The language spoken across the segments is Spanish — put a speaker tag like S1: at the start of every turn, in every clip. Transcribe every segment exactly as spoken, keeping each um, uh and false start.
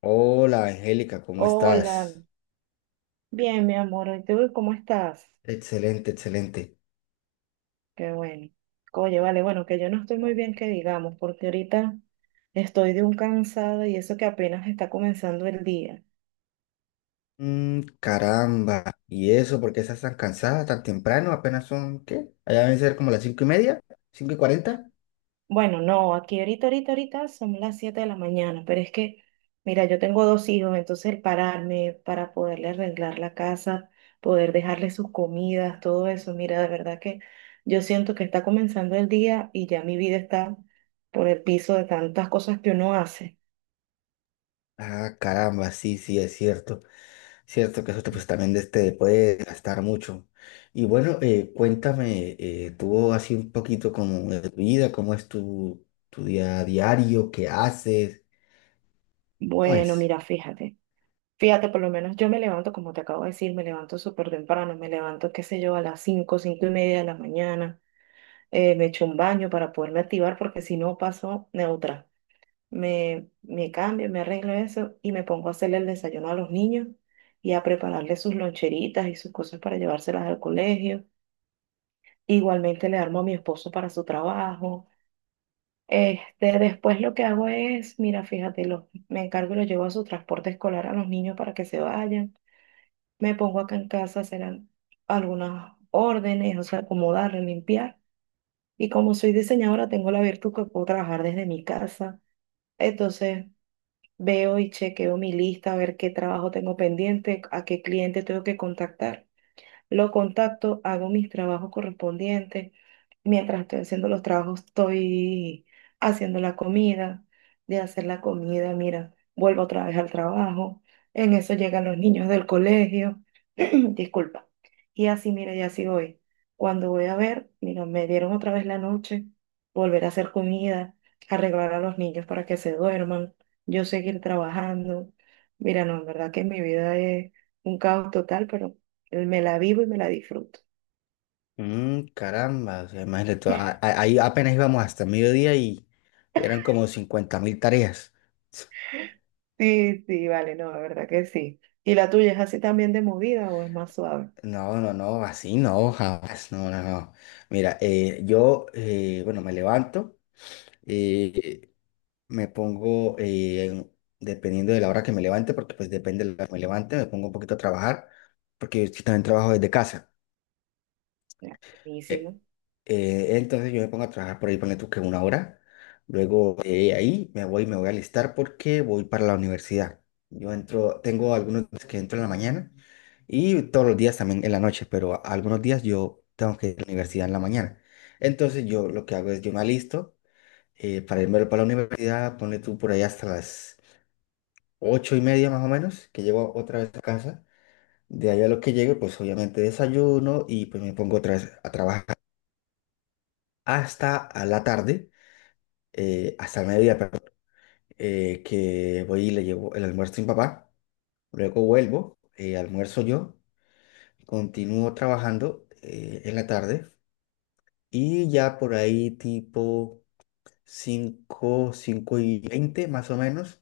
S1: Hola Angélica, ¿cómo
S2: Hola,
S1: estás?
S2: bien, mi amor. ¿Y tú cómo estás?
S1: Excelente, excelente.
S2: Qué bueno. Oye, vale, bueno, que yo no estoy muy bien, que digamos, porque ahorita estoy de un cansado y eso que apenas está comenzando el día.
S1: Mm, caramba. ¿Y eso? ¿Por qué estás tan cansada tan temprano? Apenas son, ¿qué? Allá deben ser como las cinco y media, cinco y cuarenta.
S2: Bueno, no, aquí ahorita, ahorita, ahorita son las siete de la mañana, pero es que, mira, yo tengo dos hijos, entonces el pararme para poderle arreglar la casa, poder dejarle sus comidas, todo eso, mira, de verdad que yo siento que está comenzando el día y ya mi vida está por el piso de tantas cosas que uno hace.
S1: Ah, caramba, sí, sí, es cierto. Cierto que eso te, pues, también de- te puede gastar mucho. Y bueno, eh, cuéntame, eh, tú así un poquito como de tu vida, cómo es tu, tu día diario, qué haces, ¿cómo
S2: Bueno,
S1: es?
S2: mira, fíjate, fíjate, por lo menos yo me levanto, como te acabo de decir, me levanto súper temprano, me levanto, qué sé yo, a las cinco cinco y media de la mañana, eh, me echo un baño para poderme activar porque si no paso neutra. Me, me cambio, me arreglo eso y me pongo a hacerle el desayuno a los niños y a prepararles sus loncheritas y sus cosas para llevárselas al colegio. Igualmente le armo a mi esposo para su trabajo. Este, después lo que hago es, mira, fíjate, lo- me encargo y lo llevo a su transporte escolar a los niños para que se vayan. Me pongo acá en casa a hacer al- algunas órdenes, o sea, acomodar, limpiar. Y como soy diseñadora, tengo la virtud que puedo trabajar desde mi casa. Entonces, veo y chequeo mi lista, a ver qué trabajo tengo pendiente, a qué cliente tengo que contactar. Lo contacto, hago mis trabajos correspondientes. Mientras estoy haciendo los trabajos, estoy haciendo la comida. De hacer la comida, mira, vuelvo otra vez al trabajo. En eso llegan los niños del colegio. Disculpa. Y así, mira, y así voy. Cuando voy a ver, mira, me dieron otra vez la noche, volver a hacer comida, arreglar a los niños para que se duerman, yo seguir trabajando. Mira, no, en verdad que mi vida es un caos total, pero me la vivo y me la disfruto.
S1: Mm, caramba, o sea, imagínate, tú, a- a- ahí apenas íbamos hasta mediodía y eran como cincuenta mil tareas.
S2: Sí, sí, vale, no, la verdad que sí. ¿Y la tuya es así también de movida o es más suave?
S1: No, no, no, así no, jamás, no, no, no. Mira, eh, yo, eh, bueno, me levanto, eh, me pongo, eh, dependiendo de la hora que me levante, porque pues depende de la hora que me levante, me pongo un poquito a trabajar, porque yo sí también trabajo desde casa.
S2: Ah,
S1: Eh,
S2: buenísimo.
S1: eh, entonces yo me pongo a trabajar por ahí, ponle tú que una hora. Luego eh, ahí me voy, me voy a alistar porque voy para la universidad. Yo entro, tengo algunos días que entro en la mañana y todos los días también en la noche, pero a- algunos días yo tengo que ir a la universidad en la mañana. Entonces yo lo que hago es yo me alisto eh, para irme para la universidad, ponle tú por ahí hasta las ocho y media más o menos, que llego otra vez a casa. De ahí a lo que llegue, pues obviamente desayuno y pues me pongo otra vez a trabajar hasta a la tarde, eh, hasta el mediodía, perdón, eh, que voy y le llevo el almuerzo a mi papá, luego vuelvo, eh, almuerzo yo, continúo trabajando eh, en la tarde y ya por ahí tipo cinco cinco y veinte más o menos,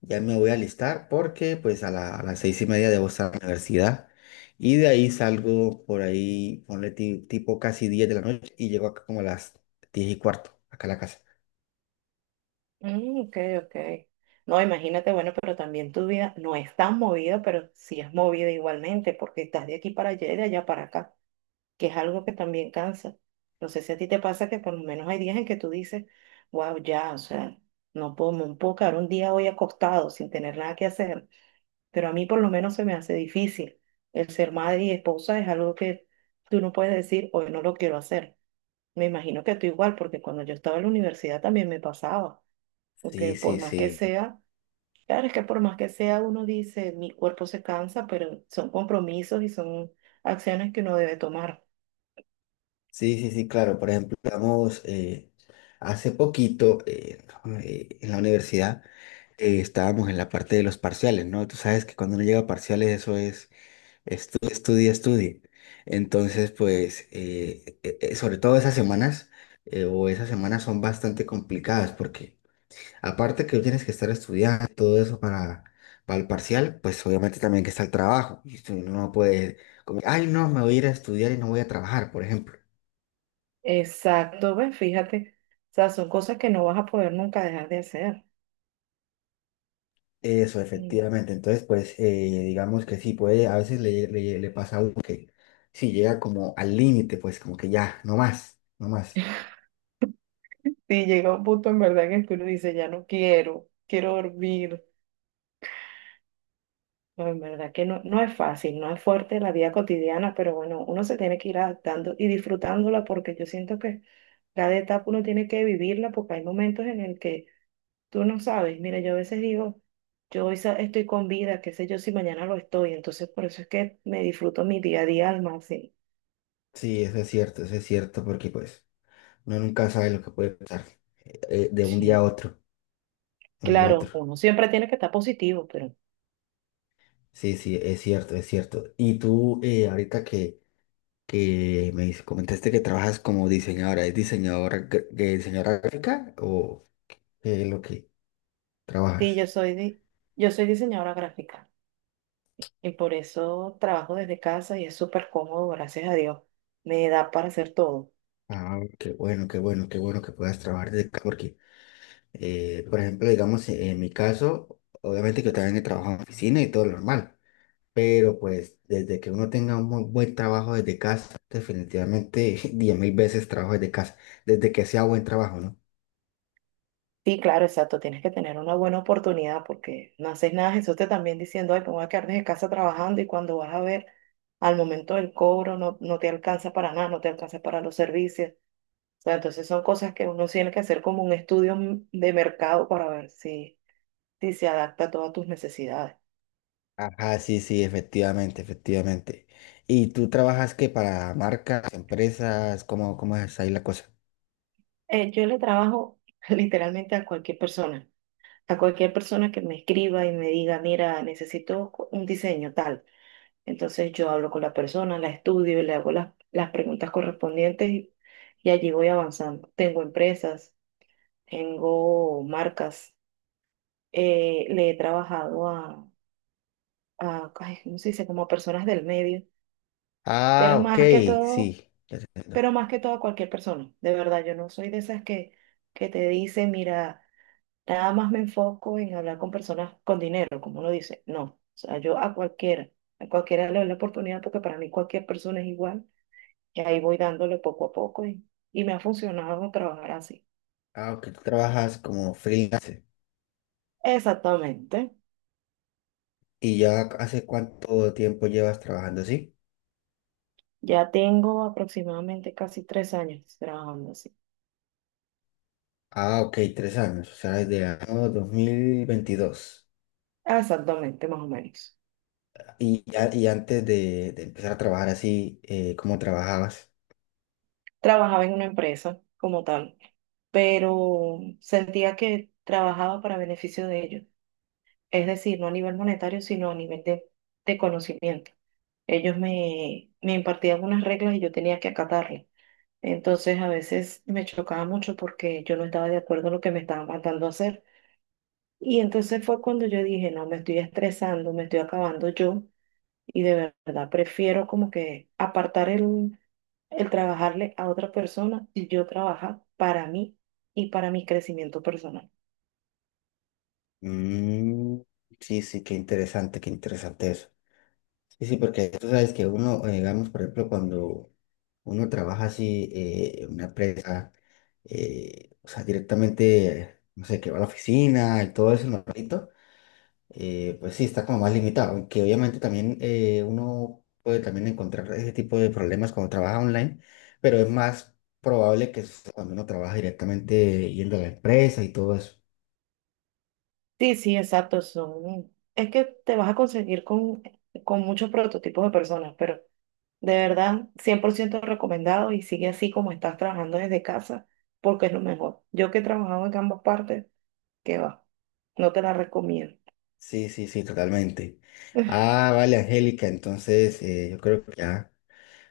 S1: ya me voy a alistar porque pues a, la- a las seis y media debo estar en la universidad. Y de ahí salgo por ahí, ponle ti- tipo casi diez de la noche y llego acá como a las diez y cuarto, acá a la casa.
S2: Mm, ok, ok. No, imagínate, bueno, pero también tu vida no es tan movida, pero sí es movida igualmente, porque estás de aquí para allá y de allá para acá, que es algo que también cansa. No sé si a ti te pasa que por lo menos hay días en que tú dices, wow, ya, o sea, no puedo, no puedo quedar un día hoy acostado sin tener nada que hacer, pero a mí por lo menos se me hace difícil. El ser madre y esposa es algo que tú no puedes decir, hoy no lo quiero hacer. Me imagino que tú igual, porque cuando yo estaba en la universidad también me pasaba, porque
S1: Sí,
S2: por
S1: sí,
S2: más que
S1: sí.
S2: sea, claro, es que por más que sea, uno dice, mi cuerpo se cansa, pero son compromisos y son acciones que uno debe tomar.
S1: Sí, sí, sí, claro. Por ejemplo, digamos, eh, hace poquito eh, no, eh, en la universidad eh, estábamos en la parte de los parciales, ¿no? Tú sabes que cuando uno llega a parciales eso es estudia, estudia, estudia. Entonces, pues, eh, eh, eh, sobre todo esas semanas eh, o esas semanas son bastante complicadas porque aparte que tienes que estar estudiando y todo eso para, para el parcial, pues obviamente también que está el trabajo. Y tú no puedes como, ay, no, me voy a ir a estudiar y no voy a trabajar, por ejemplo.
S2: Exacto, ves, fíjate, o sea, son cosas que no vas a poder nunca dejar de hacer.
S1: Eso,
S2: Mm.
S1: efectivamente. Entonces, pues eh, digamos que sí, puede, a veces le, le, le pasa a uno que sí llega como al límite, pues como que ya, no más, no más.
S2: Sí, llega un punto en verdad en el que uno dice, ya no quiero, quiero dormir. No, en verdad que no, no es fácil, no es fuerte la vida cotidiana, pero bueno, uno se tiene que ir adaptando y disfrutándola porque yo siento que cada etapa uno tiene que vivirla porque hay momentos en el que tú no sabes. Mira, yo a veces digo, yo hoy sa- estoy con vida, qué sé yo si mañana lo estoy, entonces por eso es que me disfruto mi día a día al máximo.
S1: Sí, eso es cierto, eso es cierto, porque pues uno nunca sabe lo que puede pasar eh, de un día a
S2: Sí.
S1: otro, de un día a otro.
S2: Claro, uno siempre tiene que estar positivo, pero
S1: Sí, sí, es cierto, es cierto. Y tú, eh, ahorita que que me comentaste que trabajas como diseñadora. ¿Es diseñadora, gr- eh, diseñadora gráfica o qué es lo que
S2: sí,
S1: trabajas?
S2: yo soy, di- yo soy diseñadora gráfica. Y por eso trabajo desde casa y es súper cómodo, gracias a Dios. Me da para hacer todo.
S1: Ah, qué bueno, qué bueno, qué bueno que puedas trabajar desde casa porque, eh, por ejemplo, digamos, eh, en mi caso, obviamente que yo también he trabajado en oficina y todo lo normal, pero pues desde que uno tenga un muy buen trabajo desde casa, definitivamente diez mil veces trabajo desde casa, desde que sea buen trabajo, ¿no?
S2: Sí, claro, exacto. Tienes que tener una buena oportunidad porque no haces nada. Jesús te también diciendo, ay, me voy a quedar desde casa trabajando y cuando vas a ver, al momento del cobro no, no te alcanza para nada, no te alcanza para los servicios. O sea, entonces son cosas que uno tiene que hacer como un estudio m- de mercado para ver si, si se adapta a todas tus necesidades.
S1: Ajá, sí, sí, efectivamente, efectivamente. ¿Y tú trabajas qué para marcas, empresas? ¿Cómo, cómo es ahí la cosa?
S2: Eh, yo le trabajo literalmente a cualquier persona, a cualquier persona que me escriba y me diga, mira, necesito co- un diseño tal. Entonces yo hablo con la persona, la estudio, le hago las, las preguntas correspondientes y, y allí voy avanzando. Tengo empresas, tengo marcas, eh, le he trabajado a, a, ay, ¿cómo se dice? Como a personas del medio,
S1: Ah,
S2: pero
S1: ok,
S2: más que todo,
S1: sí, ya te entiendo.
S2: pero más que todo a cualquier persona. De verdad, yo no soy de esas que, que te dice, mira. Nada más me enfoco en hablar con personas con dinero, como uno dice. No, o sea, yo a cualquiera, a cualquiera le doy la oportunidad porque para mí cualquier persona es igual y ahí voy dándole poco a poco y, y me ha funcionado trabajar así.
S1: Ah, ok, tú trabajas como freelance.
S2: Exactamente.
S1: ¿Y ya hace cuánto tiempo llevas trabajando así?
S2: Ya tengo aproximadamente casi tres años trabajando así.
S1: Ah, ok, tres años, o sea, desde el año dos mil veintidós.
S2: Exactamente, más o menos.
S1: ¿Y, ya- y antes de, de empezar a trabajar así, eh, cómo trabajabas?
S2: Trabajaba en una empresa como tal, pero sentía que trabajaba para beneficio de ellos. Es decir, no a nivel monetario, sino a nivel de, de conocimiento. Ellos me, me impartían unas reglas y yo tenía que acatarlas. Entonces a veces me chocaba mucho porque yo no estaba de acuerdo en lo que me estaban mandando a hacer. Y entonces fue cuando yo dije, no, me estoy estresando, me estoy acabando yo y de verdad prefiero como que apartar el, el trabajarle a otra persona y yo trabajar para mí y para mi crecimiento personal.
S1: Mm, sí, sí, qué interesante, qué interesante eso. Sí, sí, porque tú sabes que uno, eh, digamos, por ejemplo, cuando uno trabaja así eh, en una empresa, eh, o sea, directamente, no sé, que va a la oficina y todo eso, normalito, eh, pues sí, está como más limitado, aunque obviamente también eh, uno puede también encontrar ese tipo de problemas cuando trabaja online, pero es más probable que suceda cuando uno trabaja directamente yendo a la empresa y todo eso.
S2: Sí, sí, exacto. Son... Es que te vas a conseguir con, con muchos prototipos de personas, pero de verdad, cien por ciento recomendado y sigue así como estás trabajando desde casa, porque es lo mejor. Yo que he trabajado en ambas partes, que va, no te la recomiendo.
S1: Sí, sí, sí, totalmente. Ah, vale, Angélica, entonces eh, yo creo que ya.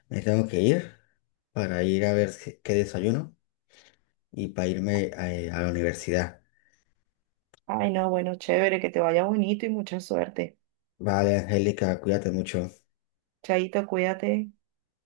S1: Me tengo que ir para ir a ver si- qué desayuno y para irme a, a la universidad.
S2: Ay, no, bueno, chévere, que te vaya bonito y mucha suerte.
S1: Vale, Angélica, cuídate mucho.
S2: Chaito, cuídate.